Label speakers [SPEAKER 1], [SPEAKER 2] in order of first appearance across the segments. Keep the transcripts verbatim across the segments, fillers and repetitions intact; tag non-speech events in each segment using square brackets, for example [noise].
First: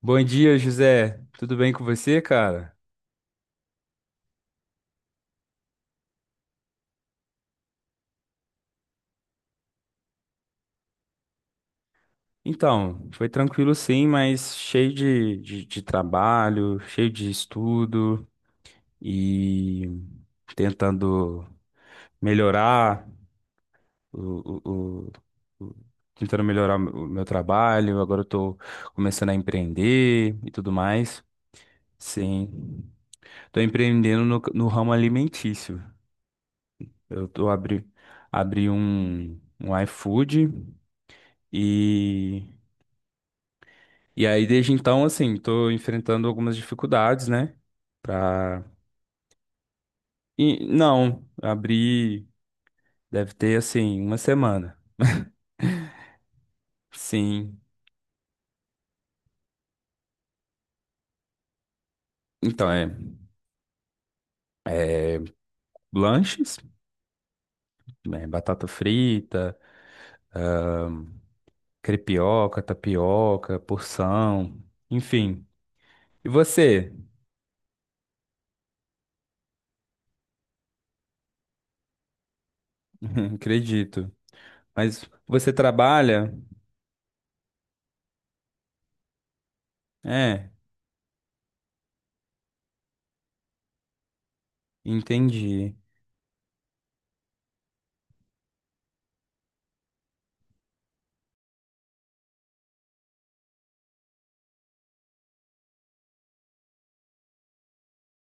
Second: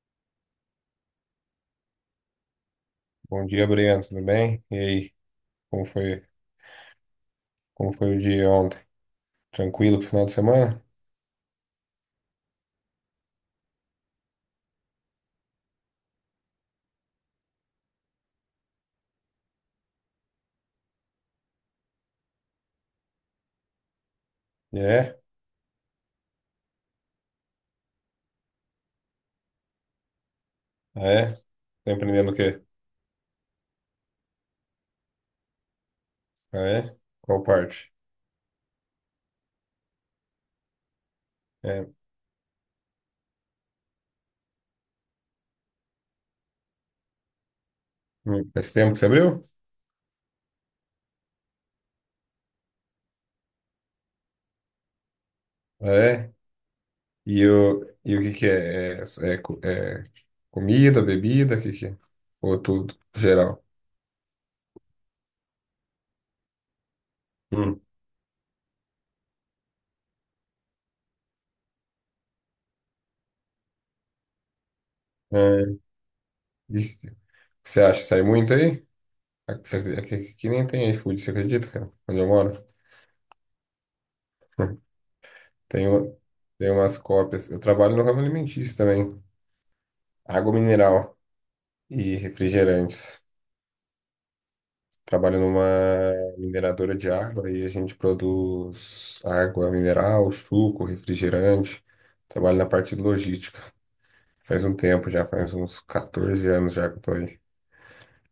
[SPEAKER 1] Bom dia, José. Tudo bem com você, cara?
[SPEAKER 2] Bom dia, Breno. Tudo bem? E aí? Como foi, como foi o dia ontem? Tranquilo pro final de semana?
[SPEAKER 1] Então, foi tranquilo sim, mas cheio de, de, de trabalho, cheio de estudo e tentando melhorar o, o,
[SPEAKER 2] É?
[SPEAKER 1] o- o- tentando melhorar o meu trabalho. Agora eu tô começando a empreender e tudo
[SPEAKER 2] Ah,
[SPEAKER 1] mais.
[SPEAKER 2] é? Tá empreendendo o
[SPEAKER 1] Sim.
[SPEAKER 2] quê?
[SPEAKER 1] Tô empreendendo no, no ramo alimentício.
[SPEAKER 2] Ah, é?
[SPEAKER 1] Eu
[SPEAKER 2] Qual
[SPEAKER 1] tô abri,
[SPEAKER 2] parte?
[SPEAKER 1] Abri um, um iFood.
[SPEAKER 2] É.
[SPEAKER 1] E E aí, desde então, assim, tô enfrentando algumas dificuldades, né?
[SPEAKER 2] Hum,
[SPEAKER 1] Pra.
[SPEAKER 2] faz tempo que você abriu?
[SPEAKER 1] E, não, abri, deve ter, assim, uma semana.
[SPEAKER 2] Ah, é? E
[SPEAKER 1] Sim.
[SPEAKER 2] o, e o que que é? É, é co- é comida, bebida? O que que é? Ou
[SPEAKER 1] Então, é
[SPEAKER 2] tudo, geral?
[SPEAKER 1] lanches,
[SPEAKER 2] Hum.
[SPEAKER 1] né, batata frita, crepioca, tapioca, porção, enfim.
[SPEAKER 2] É.
[SPEAKER 1] E
[SPEAKER 2] E o
[SPEAKER 1] você?
[SPEAKER 2] que você acha? Sai muito aí? Aqui, aqui- aqui nem tem iFood, você acredita, cara? Onde eu moro?
[SPEAKER 1] [laughs] Acredito.
[SPEAKER 2] [laughs]
[SPEAKER 1] Mas você
[SPEAKER 2] Tem, uma-
[SPEAKER 1] trabalha?
[SPEAKER 2] tem umas cópias. Eu trabalho no ramo alimentício também.
[SPEAKER 1] É,
[SPEAKER 2] Água mineral e refrigerantes. Trabalho numa
[SPEAKER 1] entendi.
[SPEAKER 2] mineradora de água e a gente produz água mineral, suco, refrigerante. Trabalho na parte de logística. Faz um tempo já, faz uns quatorze anos já que eu tô aí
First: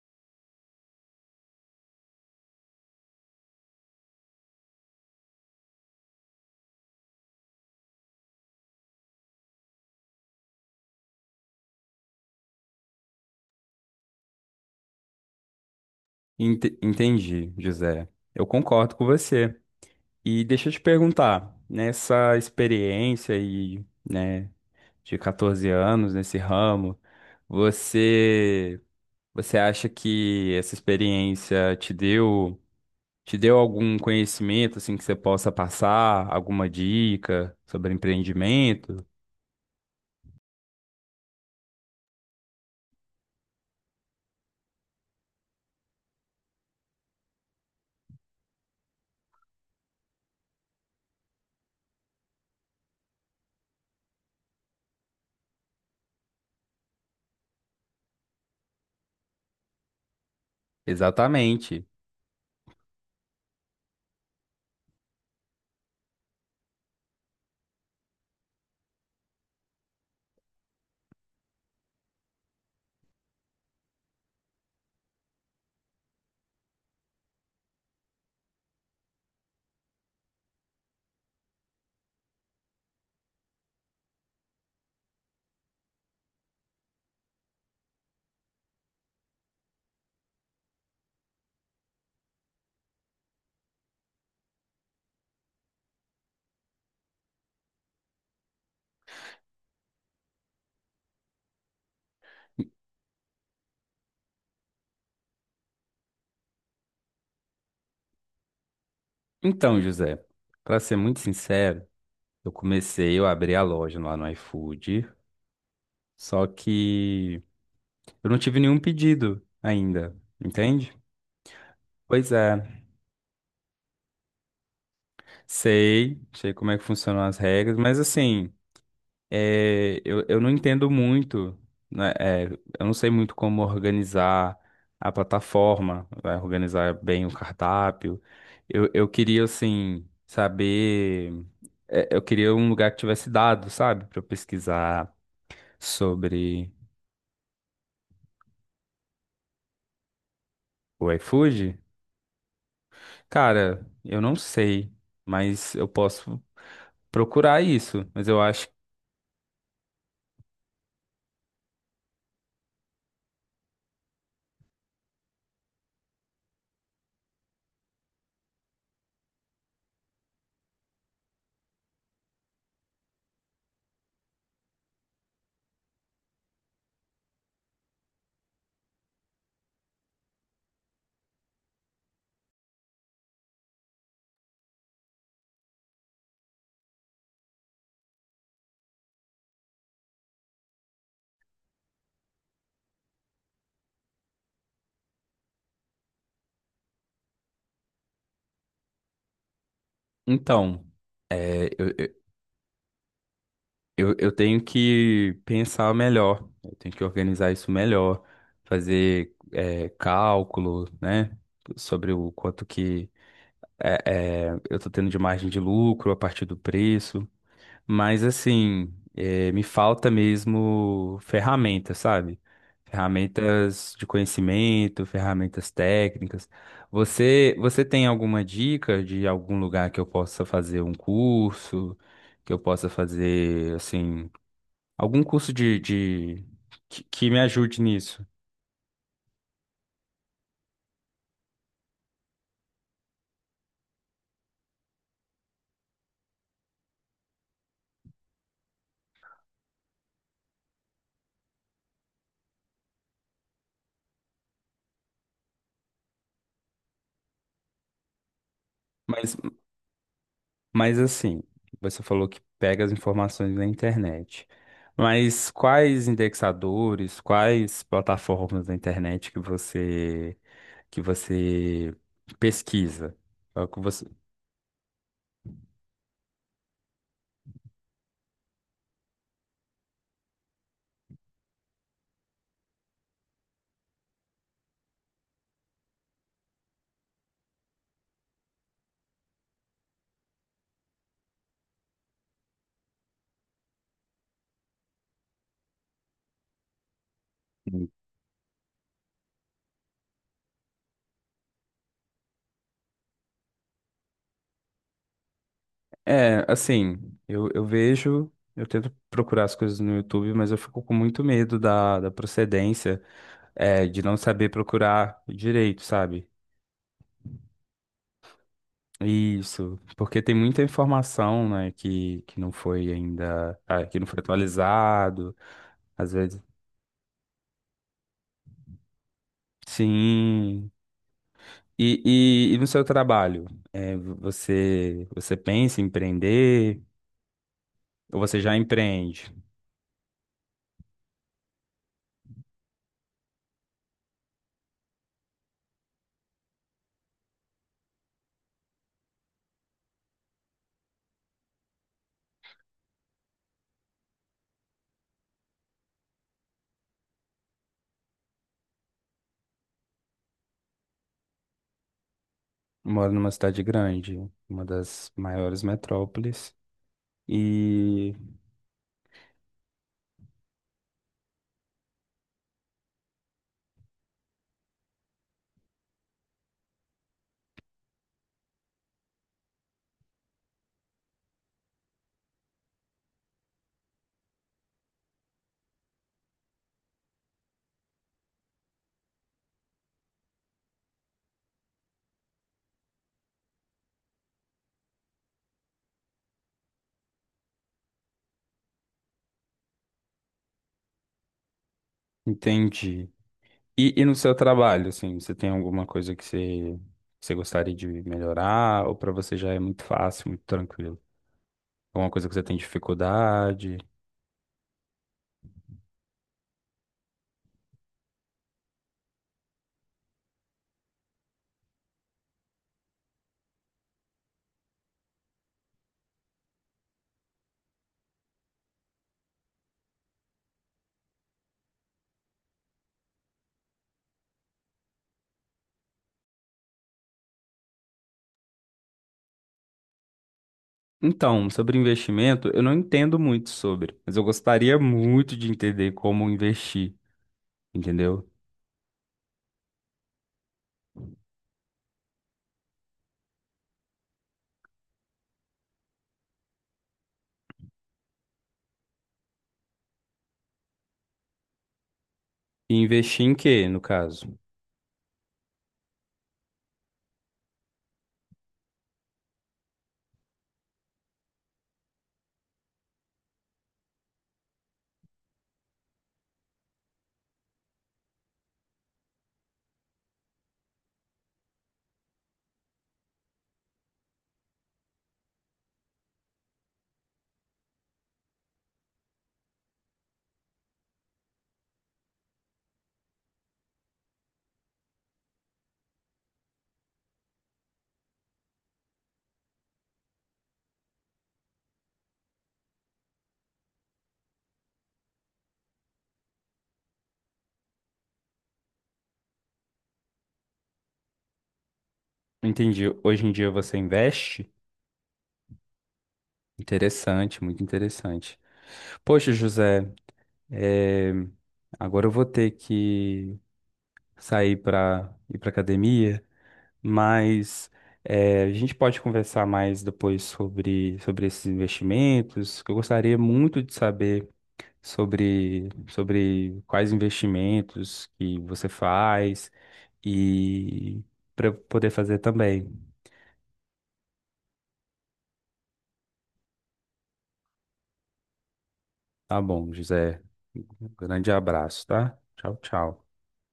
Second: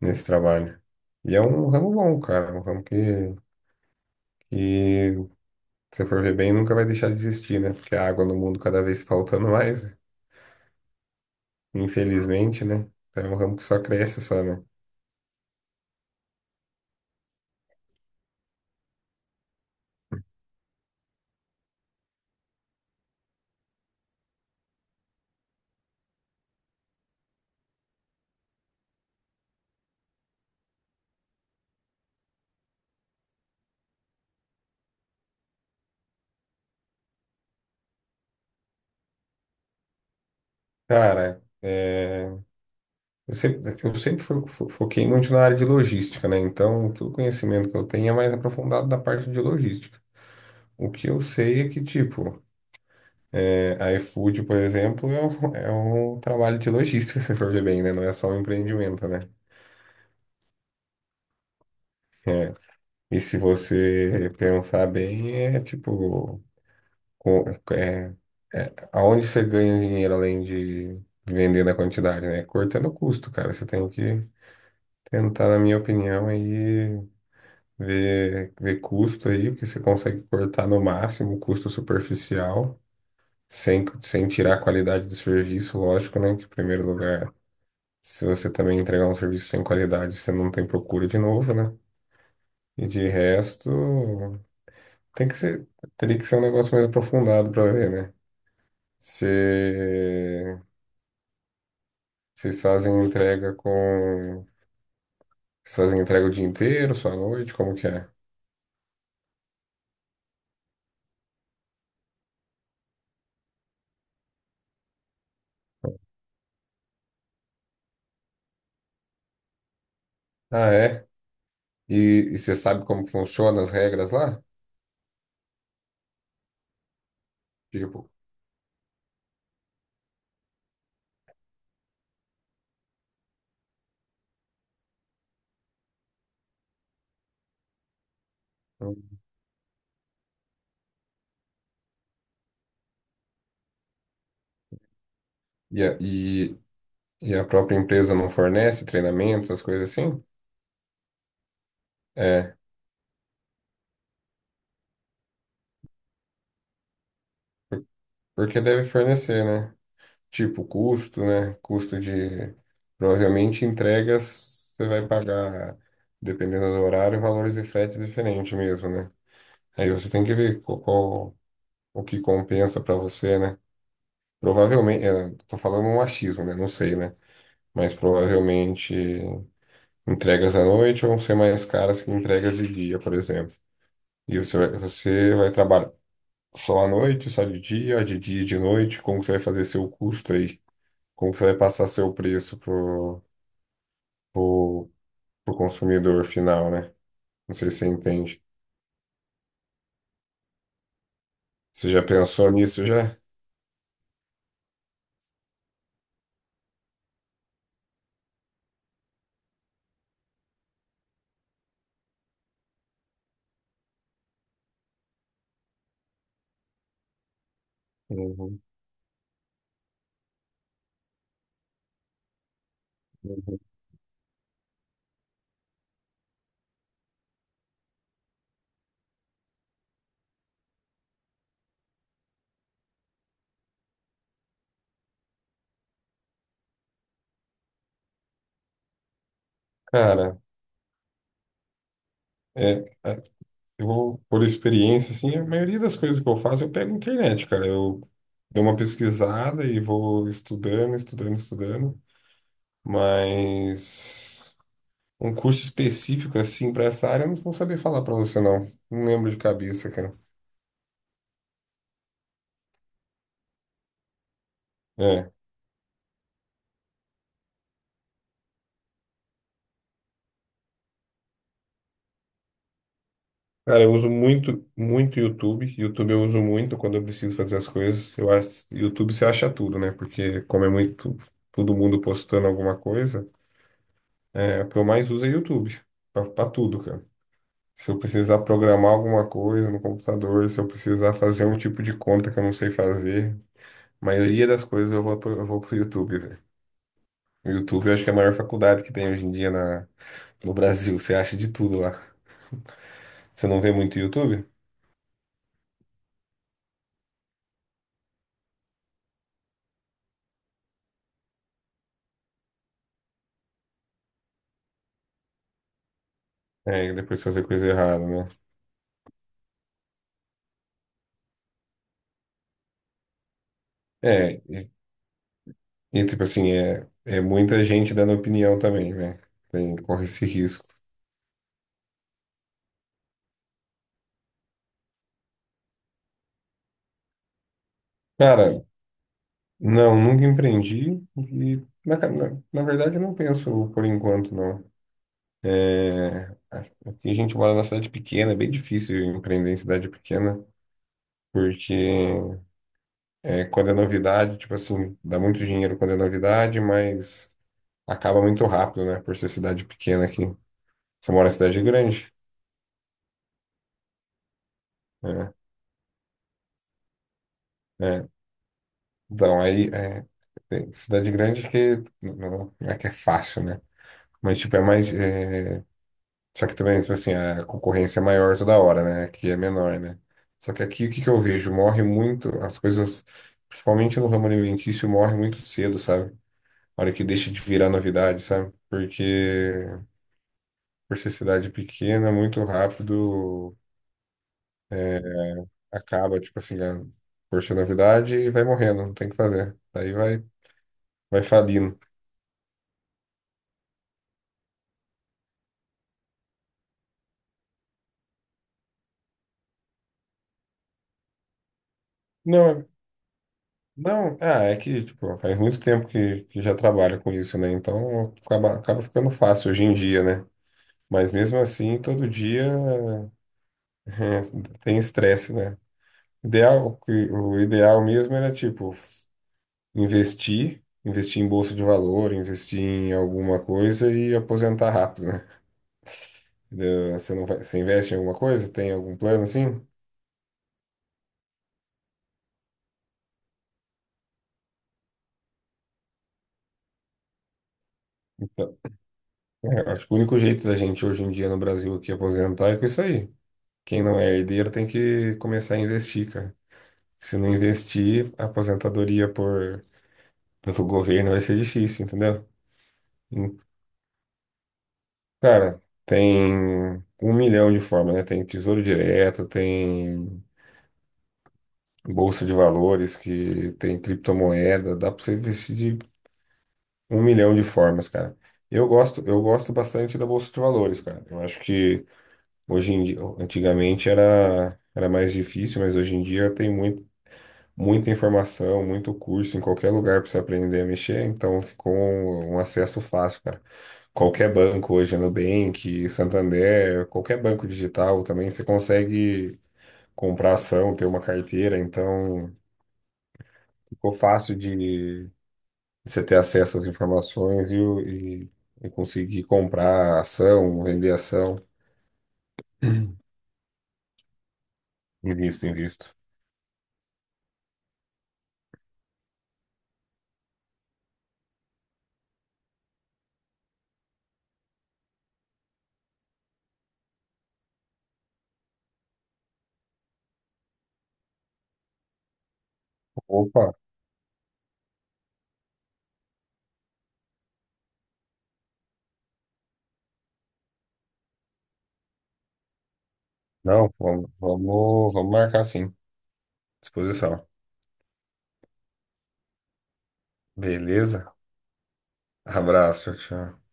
[SPEAKER 2] nesse trabalho. E é um ramo bom, cara, é um ramo que, que se for ver bem, nunca vai deixar de existir, né? Porque a água no mundo cada vez faltando mais, infelizmente, né? Então é um ramo que só cresce só, né?
[SPEAKER 1] Ente- entendi, José. Eu concordo com você. E deixa eu te perguntar, nessa experiência e, né, de catorze anos nesse ramo, você você acha que essa experiência te deu te deu algum conhecimento assim que você possa passar, alguma dica sobre empreendimento?
[SPEAKER 2] Cara, é... Eu sempre, eu sempre fo- fo- foquei muito na área de logística, né? Então, todo conhecimento que eu tenho é mais aprofundado da parte de logística. O que eu sei é que, tipo, é, a iFood, por exemplo, é um, é um trabalho de logística, [laughs] se for ver bem, né? Não é só um empreendimento, né?
[SPEAKER 1] Exatamente.
[SPEAKER 2] É. E se você pensar bem, é tipo, com- é, aonde você ganha dinheiro além de vender na quantidade, né? Cortando o custo, cara. Você tem que tentar, na minha opinião, aí. Ver, ver custo aí, porque você consegue cortar no máximo o custo superficial, sem, sem tirar a qualidade do serviço, lógico, né? Que em primeiro lugar, se você também entregar um serviço sem qualidade, você não tem procura de novo, né? E de resto, tem que ser, teria que ser um negócio mais aprofundado para ver, né? Você, vocês fazem entrega com. Vocês fazem entrega o dia inteiro, só à noite? Como que é?
[SPEAKER 1] Então, José, para ser muito sincero, eu comecei, eu abri a loja lá no iFood, só que eu não tive nenhum pedido ainda,
[SPEAKER 2] Ah,
[SPEAKER 1] entende?
[SPEAKER 2] é? E,
[SPEAKER 1] Pois
[SPEAKER 2] e você
[SPEAKER 1] é.
[SPEAKER 2] sabe como que funciona as regras lá?
[SPEAKER 1] Sei, sei como é que funcionam as regras, mas
[SPEAKER 2] Tipo,
[SPEAKER 1] assim, é, eu, eu não entendo muito, né, é, eu não sei muito como organizar a plataforma, vai organizar bem o cardápio. Eu, eu queria, assim, saber. É, eu queria um lugar que tivesse dados, sabe, para eu pesquisar
[SPEAKER 2] E a, e,
[SPEAKER 1] sobre
[SPEAKER 2] e a própria empresa não fornece treinamentos, as coisas assim?
[SPEAKER 1] o iFood.
[SPEAKER 2] É,
[SPEAKER 1] Cara, eu não sei, mas eu posso procurar
[SPEAKER 2] por-
[SPEAKER 1] isso, mas eu
[SPEAKER 2] porque
[SPEAKER 1] acho.
[SPEAKER 2] deve fornecer, né? Tipo, custo, né? Custo de. Provavelmente entregas você vai pagar, dependendo do horário, valores de frete diferentes mesmo, né? Aí você tem que ver qual, qual- o que compensa para você, né? Provavelmente, é, tô falando um achismo, né? Não sei, né? Mas provavelmente entregas à noite vão ser mais caras que entregas de dia, por exemplo. E você vai, você vai trabalhar só à noite, só de dia, de dia e de noite? Como que você vai fazer seu custo aí? Como que você vai passar seu preço pro, pro, pro consumidor final, né? Não sei se você entende.
[SPEAKER 1] Então.
[SPEAKER 2] Você já pensou nisso já?
[SPEAKER 1] Eu, eu tenho que pensar melhor, eu tenho que organizar isso melhor, fazer eh, cálculo, né, sobre o quanto que eh, eh, eu estou tendo de margem de lucro a partir do preço, mas
[SPEAKER 2] Uhum,
[SPEAKER 1] assim, eh, me falta mesmo ferramentas, sabe?
[SPEAKER 2] uhum.
[SPEAKER 1] Ferramentas de conhecimento, ferramentas técnicas. Você, você tem alguma dica de algum lugar que eu possa fazer um curso, que eu possa fazer, assim algum curso de, de que, que me ajude nisso.
[SPEAKER 2] Cara, é, é, eu, por experiência, assim, a maioria das coisas que eu faço eu pego na internet, cara. Eu dou uma pesquisada e vou estudando, estudando, estudando, mas. Um curso específico, assim, para essa área, eu não vou saber falar para você, não. Não lembro
[SPEAKER 1] Mas,
[SPEAKER 2] de cabeça, cara.
[SPEAKER 1] mas assim, você falou que pega as informações na internet.
[SPEAKER 2] É.
[SPEAKER 1] Mas quais indexadores, quais plataformas da internet que você que você pesquisa?
[SPEAKER 2] Cara, eu uso muito, muito YouTube. YouTube eu uso muito quando eu preciso fazer as coisas. Eu acho, YouTube você acha tudo, né? Porque como é muito todo mundo postando alguma coisa, é, o que eu mais uso é YouTube. Para tudo, cara. Se eu precisar programar alguma coisa no computador, se eu precisar fazer um tipo de conta que eu não sei fazer, a maioria das coisas eu vou, pro- eu vou pro YouTube. O YouTube eu acho que é a maior faculdade que tem hoje em dia na, no Brasil. Você acha de tudo lá. Você não vê muito YouTube?
[SPEAKER 1] É, assim, eu, eu vejo, eu tento procurar as coisas no YouTube, mas eu fico com muito medo da, da procedência, é, de não saber procurar direito, sabe?
[SPEAKER 2] É, e depois fazer coisa errada, né?
[SPEAKER 1] Isso, porque tem muita informação, né, que, que não foi ainda, ah, que não foi
[SPEAKER 2] É,
[SPEAKER 1] atualizado,
[SPEAKER 2] e
[SPEAKER 1] às
[SPEAKER 2] tipo
[SPEAKER 1] vezes.
[SPEAKER 2] assim, é, é muita gente dando opinião também, né? Tem, corre esse risco.
[SPEAKER 1] Sim. E, e, e no seu trabalho, é, você você pensa em empreender ou você já
[SPEAKER 2] Cara,
[SPEAKER 1] empreende?
[SPEAKER 2] não, nunca empreendi e, na, na, na verdade, eu não penso por enquanto, não. É, aqui a gente mora numa cidade pequena, é bem difícil empreender em cidade pequena, porque é, quando é novidade, tipo assim, dá muito dinheiro quando é novidade, mas acaba muito rápido, né? Por ser cidade pequena aqui. Você mora em cidade grande,
[SPEAKER 1] Moro numa cidade grande, uma das
[SPEAKER 2] né?
[SPEAKER 1] maiores metrópoles,
[SPEAKER 2] É,
[SPEAKER 1] e
[SPEAKER 2] então, aí, é, tem cidade grande que não não é que é fácil, né? Mas, tipo, é mais. É, só que também, tipo assim, a concorrência é maior toda hora, né? Aqui é menor, né? Só que aqui, o que que eu vejo? Morre muito, as coisas, principalmente no ramo alimentício, morre muito cedo, sabe? A hora que deixa de virar novidade, sabe? Porque por ser cidade pequena, muito rápido, é, acaba, tipo assim, a, por ser novidade e vai morrendo, não tem o que fazer. Daí vai, vai falindo.
[SPEAKER 1] entendi. E, e no seu trabalho, assim, você tem alguma coisa que você, que você gostaria de melhorar ou para você já é muito fácil, muito tranquilo? Alguma coisa que você tem
[SPEAKER 2] Não,
[SPEAKER 1] dificuldade?
[SPEAKER 2] não, ah, é que, tipo, faz muito tempo que, que já trabalho com isso, né? Então acaba, acaba ficando fácil hoje em dia, né? Mas mesmo assim, todo dia é, [laughs] tem estresse, né? Ideal, o que- o ideal mesmo era, tipo, investir, investir em bolsa de valor, investir em alguma coisa e aposentar rápido, né? Entendeu? Você não vai, você investe em alguma coisa? Tem algum plano assim?
[SPEAKER 1] Então, sobre investimento, eu não entendo muito sobre, mas eu gostaria muito de entender como investir, entendeu?
[SPEAKER 2] Então, é, acho que o único jeito da gente hoje em dia no Brasil aqui aposentar é com isso aí. Quem não é herdeiro tem que começar a investir, cara. Se não investir, a aposentadoria por, pelo governo vai ser difícil, entendeu?
[SPEAKER 1] E investir em
[SPEAKER 2] Hum,
[SPEAKER 1] quê, no caso?
[SPEAKER 2] Cara, tem um milhão de formas, né? Tem Tesouro Direto, tem Bolsa de Valores, que tem criptomoeda, dá pra você investir de um milhão de formas, cara. Eu gosto, eu gosto bastante da Bolsa de Valores, cara. Eu acho que hoje em dia, antigamente era, era mais difícil, mas hoje em dia tem muito, muita informação, muito curso em qualquer lugar para você aprender a mexer, então ficou um, um acesso fácil, cara. Qualquer banco hoje, Nubank, Santander, qualquer banco digital também, você consegue comprar ação, ter uma carteira, então ficou fácil de você ter acesso às informações e, o- e, e conseguir comprar ação, vender ação.
[SPEAKER 1] Entendi. Hoje em dia você investe?
[SPEAKER 2] Invisto, invisto.
[SPEAKER 1] Interessante, muito interessante. Poxa, José, é, agora eu vou ter que sair para ir para academia, mas é, a gente pode conversar mais depois sobre, sobre esses investimentos, que eu gostaria
[SPEAKER 2] Opa,
[SPEAKER 1] muito de saber. Sobre, sobre quais investimentos que você faz e para poder fazer também.
[SPEAKER 2] não, vamos, vamos, vamos marcar sim. Disposição.
[SPEAKER 1] Tá bom, José. Um
[SPEAKER 2] Beleza?
[SPEAKER 1] grande abraço, tá? Tchau,
[SPEAKER 2] Abraço, tchau,
[SPEAKER 1] tchau.
[SPEAKER 2] tchau.